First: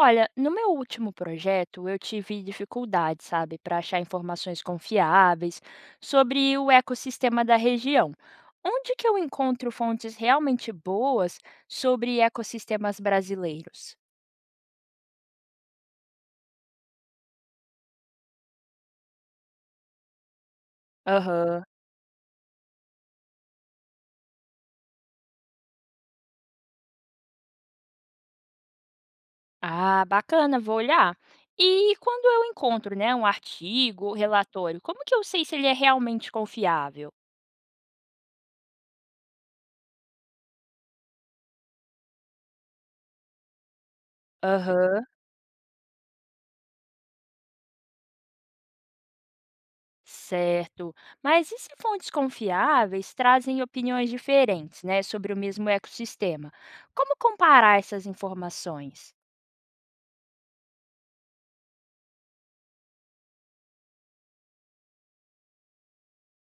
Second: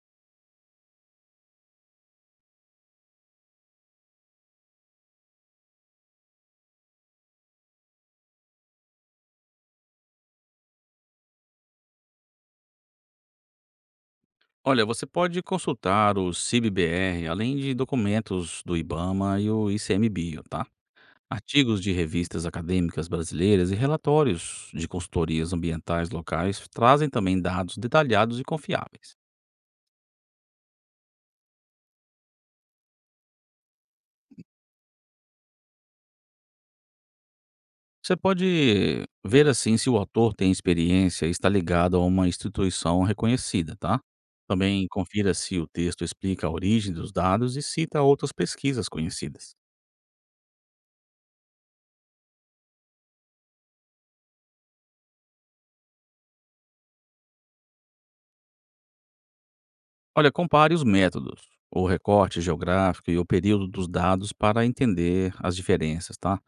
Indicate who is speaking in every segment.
Speaker 1: Olha, no meu último projeto, eu tive dificuldade, sabe, para achar informações confiáveis sobre o ecossistema da região. Onde que eu encontro fontes realmente boas sobre ecossistemas brasileiros?
Speaker 2: Olha, você pode consultar o CIBBR, além de documentos do IBAMA e o ICMBio, tá?
Speaker 1: Aham.
Speaker 2: Artigos de revistas acadêmicas brasileiras e relatórios de consultorias ambientais locais trazem também dados detalhados e confiáveis.
Speaker 1: Ah, bacana, vou olhar. E quando eu encontro, né, um artigo, um relatório, como que eu sei se ele é realmente confiável?
Speaker 2: Você pode ver assim se o autor tem experiência e está ligado a uma instituição reconhecida, tá? Também
Speaker 1: Aham.
Speaker 2: confira se o texto explica a origem dos dados e cita outras pesquisas conhecidas.
Speaker 1: Certo. Mas e se fontes confiáveis trazem opiniões diferentes, né, sobre o mesmo ecossistema? Como comparar essas informações?
Speaker 2: Olha, compare os métodos, o recorte geográfico e o período dos dados para entender as diferenças, tá?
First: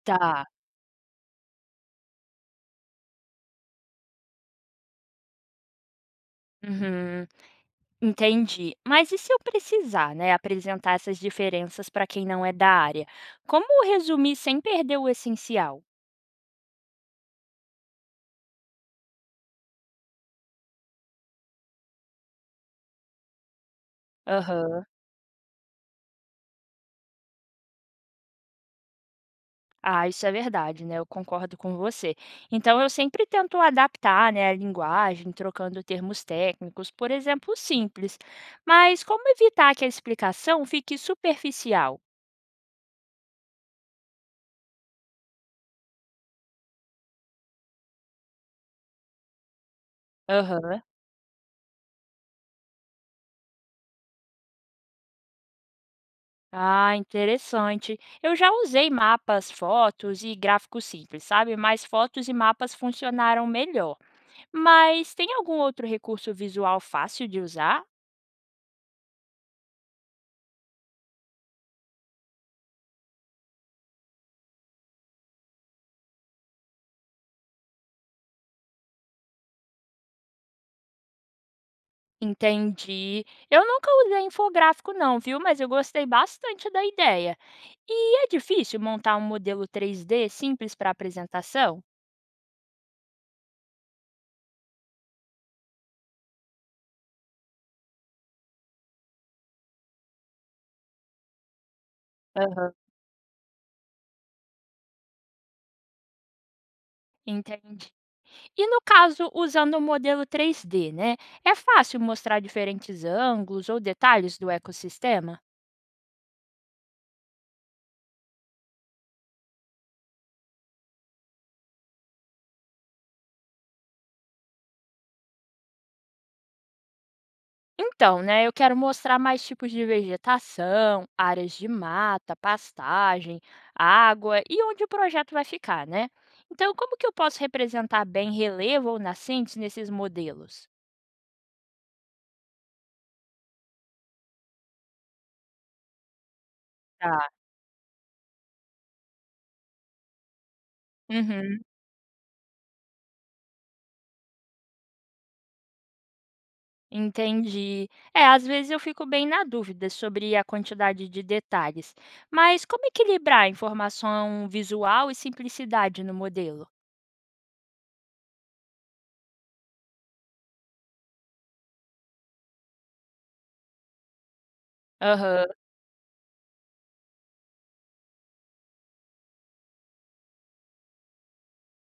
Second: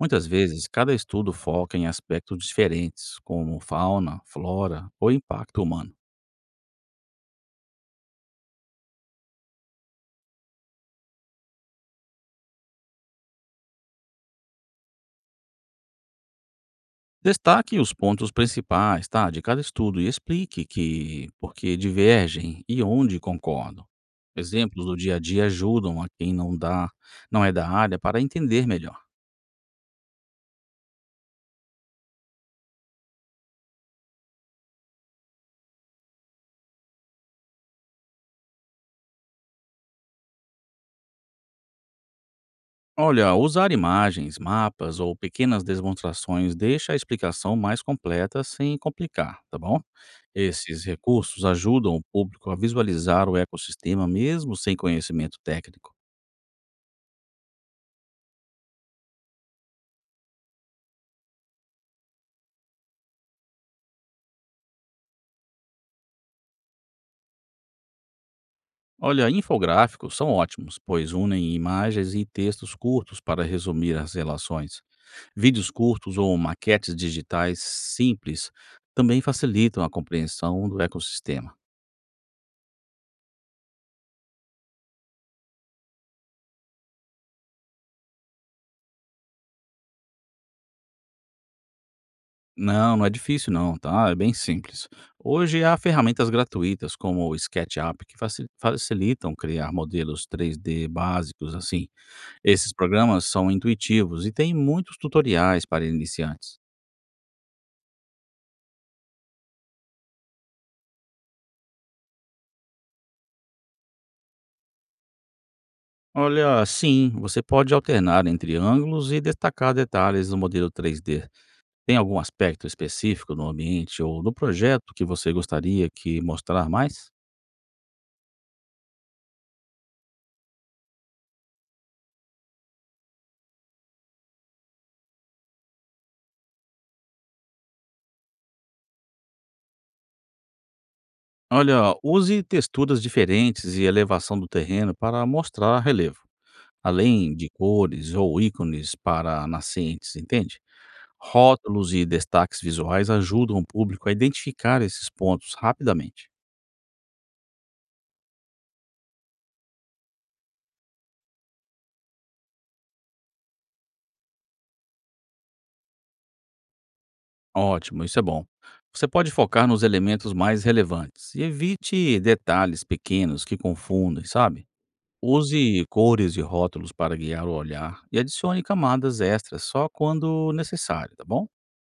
Speaker 2: Muitas
Speaker 1: Tá.
Speaker 2: vezes, cada estudo foca em aspectos diferentes, como fauna, flora ou impacto humano.
Speaker 1: Uhum, entendi. Mas e se eu precisar, né, apresentar essas diferenças para quem não é da área? Como resumir sem perder o essencial?
Speaker 2: Destaque os pontos principais, tá, de cada estudo e explique que por que divergem e onde concordam.
Speaker 1: Aham.
Speaker 2: Exemplos do dia a dia ajudam a quem não dá, não é da área para entender melhor.
Speaker 1: Ah, isso é verdade, né? Eu concordo com você. Então, eu sempre tento adaptar, né, a linguagem, trocando termos técnicos, por exemplo, simples. Mas como evitar que a explicação fique superficial?
Speaker 2: Olha, usar imagens, mapas ou pequenas demonstrações deixa a explicação mais completa sem complicar, tá bom?
Speaker 1: Aham.
Speaker 2: Esses recursos ajudam o público a visualizar o ecossistema mesmo sem conhecimento técnico.
Speaker 1: Ah, interessante. Eu já usei mapas, fotos e gráficos simples, sabe? Mas fotos e mapas funcionaram melhor. Mas tem algum outro recurso visual fácil de usar?
Speaker 2: Olha, infográficos são ótimos, pois unem imagens e textos curtos para resumir as relações. Vídeos curtos ou maquetes digitais simples também facilitam a compreensão do ecossistema.
Speaker 1: Entendi. Eu nunca usei infográfico não, viu, mas eu gostei bastante da ideia. E é difícil montar um modelo três d simples para apresentação?
Speaker 2: Não, não é difícil não, tá? É bem simples. Hoje há ferramentas gratuitas como o SketchUp que facilitam criar modelos três d básicos assim. Esses
Speaker 1: Aham.
Speaker 2: programas são intuitivos e têm muitos tutoriais para iniciantes.
Speaker 1: Entendi. E no caso, usando o modelo três d né? É fácil mostrar diferentes ângulos ou detalhes do ecossistema?
Speaker 2: Olha, sim, você pode alternar entre ângulos e destacar detalhes do modelo três d. Tem algum aspecto específico no ambiente ou no projeto que você gostaria que mostrar mais?
Speaker 1: Então, né, eu quero mostrar mais tipos de vegetação, áreas de mata, pastagem, água e onde o projeto vai ficar, né? Então, como que eu posso representar bem relevo ou nascentes nesses modelos?
Speaker 2: Olha, use texturas diferentes e elevação do terreno para mostrar relevo,
Speaker 1: Tá.
Speaker 2: além de cores ou ícones para nascentes, entende?
Speaker 1: Uhum,
Speaker 2: Rótulos e destaques visuais ajudam o público a identificar esses pontos rapidamente.
Speaker 1: entendi. É, às vezes eu fico bem na dúvida sobre a quantidade de detalhes, mas como equilibrar informação visual e simplicidade no modelo?
Speaker 2: Ótimo, isso é bom. Você pode focar nos elementos mais relevantes e evite detalhes pequenos que confundem, sabe?
Speaker 1: Aham.
Speaker 2: Use cores e rótulos para guiar o olhar e adicione camadas extras só quando necessário, tá bom?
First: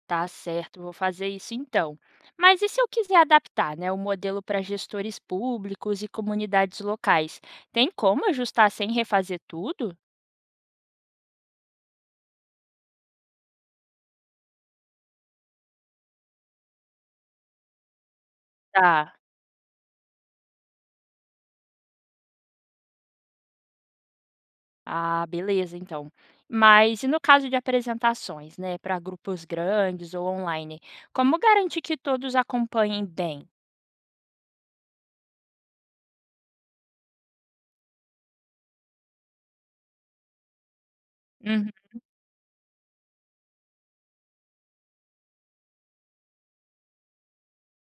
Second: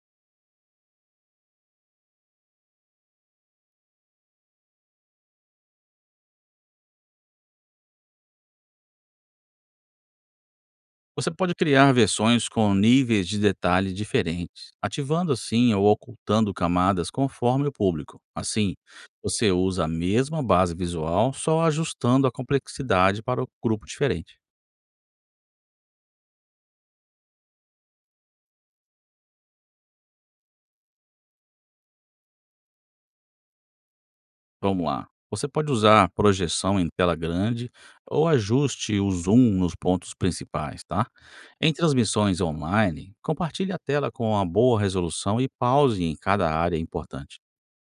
Speaker 1: Tá certo, vou fazer isso então. Mas e se eu quiser adaptar, né, o modelo para gestores públicos e comunidades locais? Tem como ajustar sem refazer tudo?
Speaker 2: Você pode criar versões com níveis de detalhe diferentes, ativando assim ou ocultando camadas conforme o público. Assim,
Speaker 1: Tá.
Speaker 2: você usa a mesma base visual, só ajustando a complexidade para o grupo diferente.
Speaker 1: Ah, beleza, então. Mas e no caso de apresentações, né, para grupos grandes ou online, como garantir que todos acompanhem bem?
Speaker 2: Vamos lá. Você pode usar projeção em tela grande ou ajuste o zoom nos pontos principais, tá?
Speaker 1: Uhum,
Speaker 2: Em transmissões online, compartilhe a tela com uma boa resolução e pause em cada área importante.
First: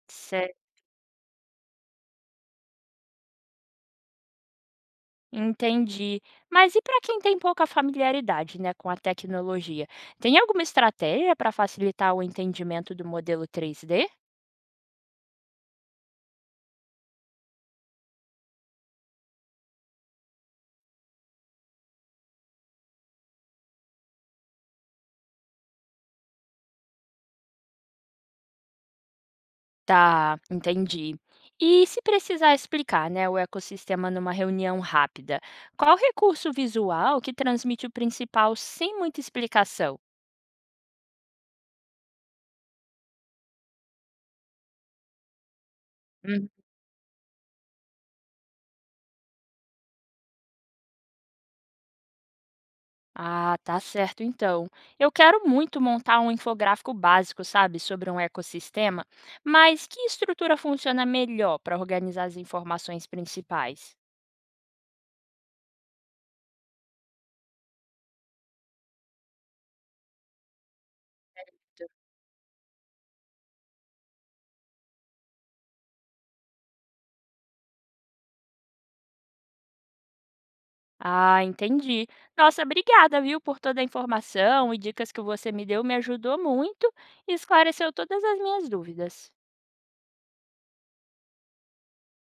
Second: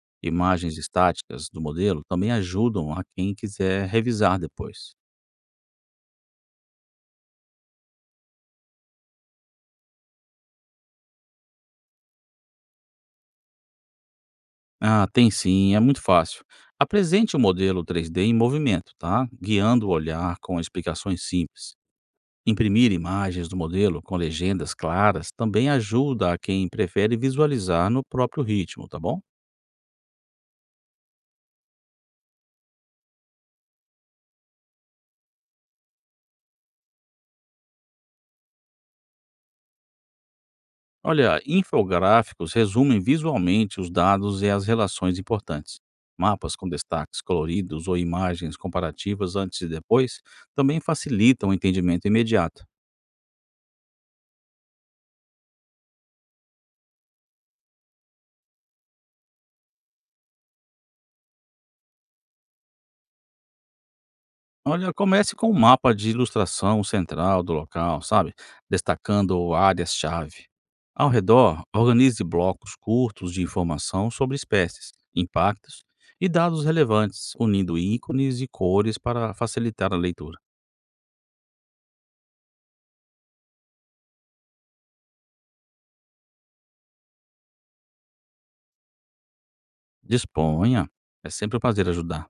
Speaker 1: certo.
Speaker 2: Imagens estáticas do modelo também ajudam a quem quiser revisar depois.
Speaker 1: Entendi. Mas e para quem tem pouca familiaridade, né, com a tecnologia? Tem alguma estratégia para facilitar o entendimento do modelo 3D?
Speaker 2: Ah, tem sim, é muito fácil. Apresente o modelo 3D em movimento, tá? Guiando o olhar com explicações simples. Imprimir imagens do modelo com legendas claras também ajuda a quem prefere visualizar no próprio ritmo, tá bom?
Speaker 1: Tá, entendi. E se precisar explicar, né, o ecossistema numa reunião rápida, qual recurso visual que transmite o principal sem muita explicação?
Speaker 2: Olha, infográficos resumem visualmente os dados e as relações importantes.
Speaker 1: Hum.
Speaker 2: Mapas com destaques coloridos ou imagens comparativas antes e depois também facilitam o entendimento imediato.
Speaker 1: Ah, tá certo então. Eu quero muito montar um infográfico básico, sabe, sobre um ecossistema, mas que estrutura funciona melhor para organizar as informações principais?
Speaker 2: Olha, comece com um mapa de ilustração central do local, sabe? Destacando áreas-chave. Ao redor, organize blocos curtos de informação sobre espécies, impactos e dados relevantes, unindo ícones e cores para facilitar a leitura.
Speaker 1: Ah, entendi. Nossa, obrigada, viu, por toda a informação e dicas que você me deu. Me ajudou muito e esclareceu todas as minhas dúvidas.
Speaker 2: Disponha, é sempre um prazer ajudar.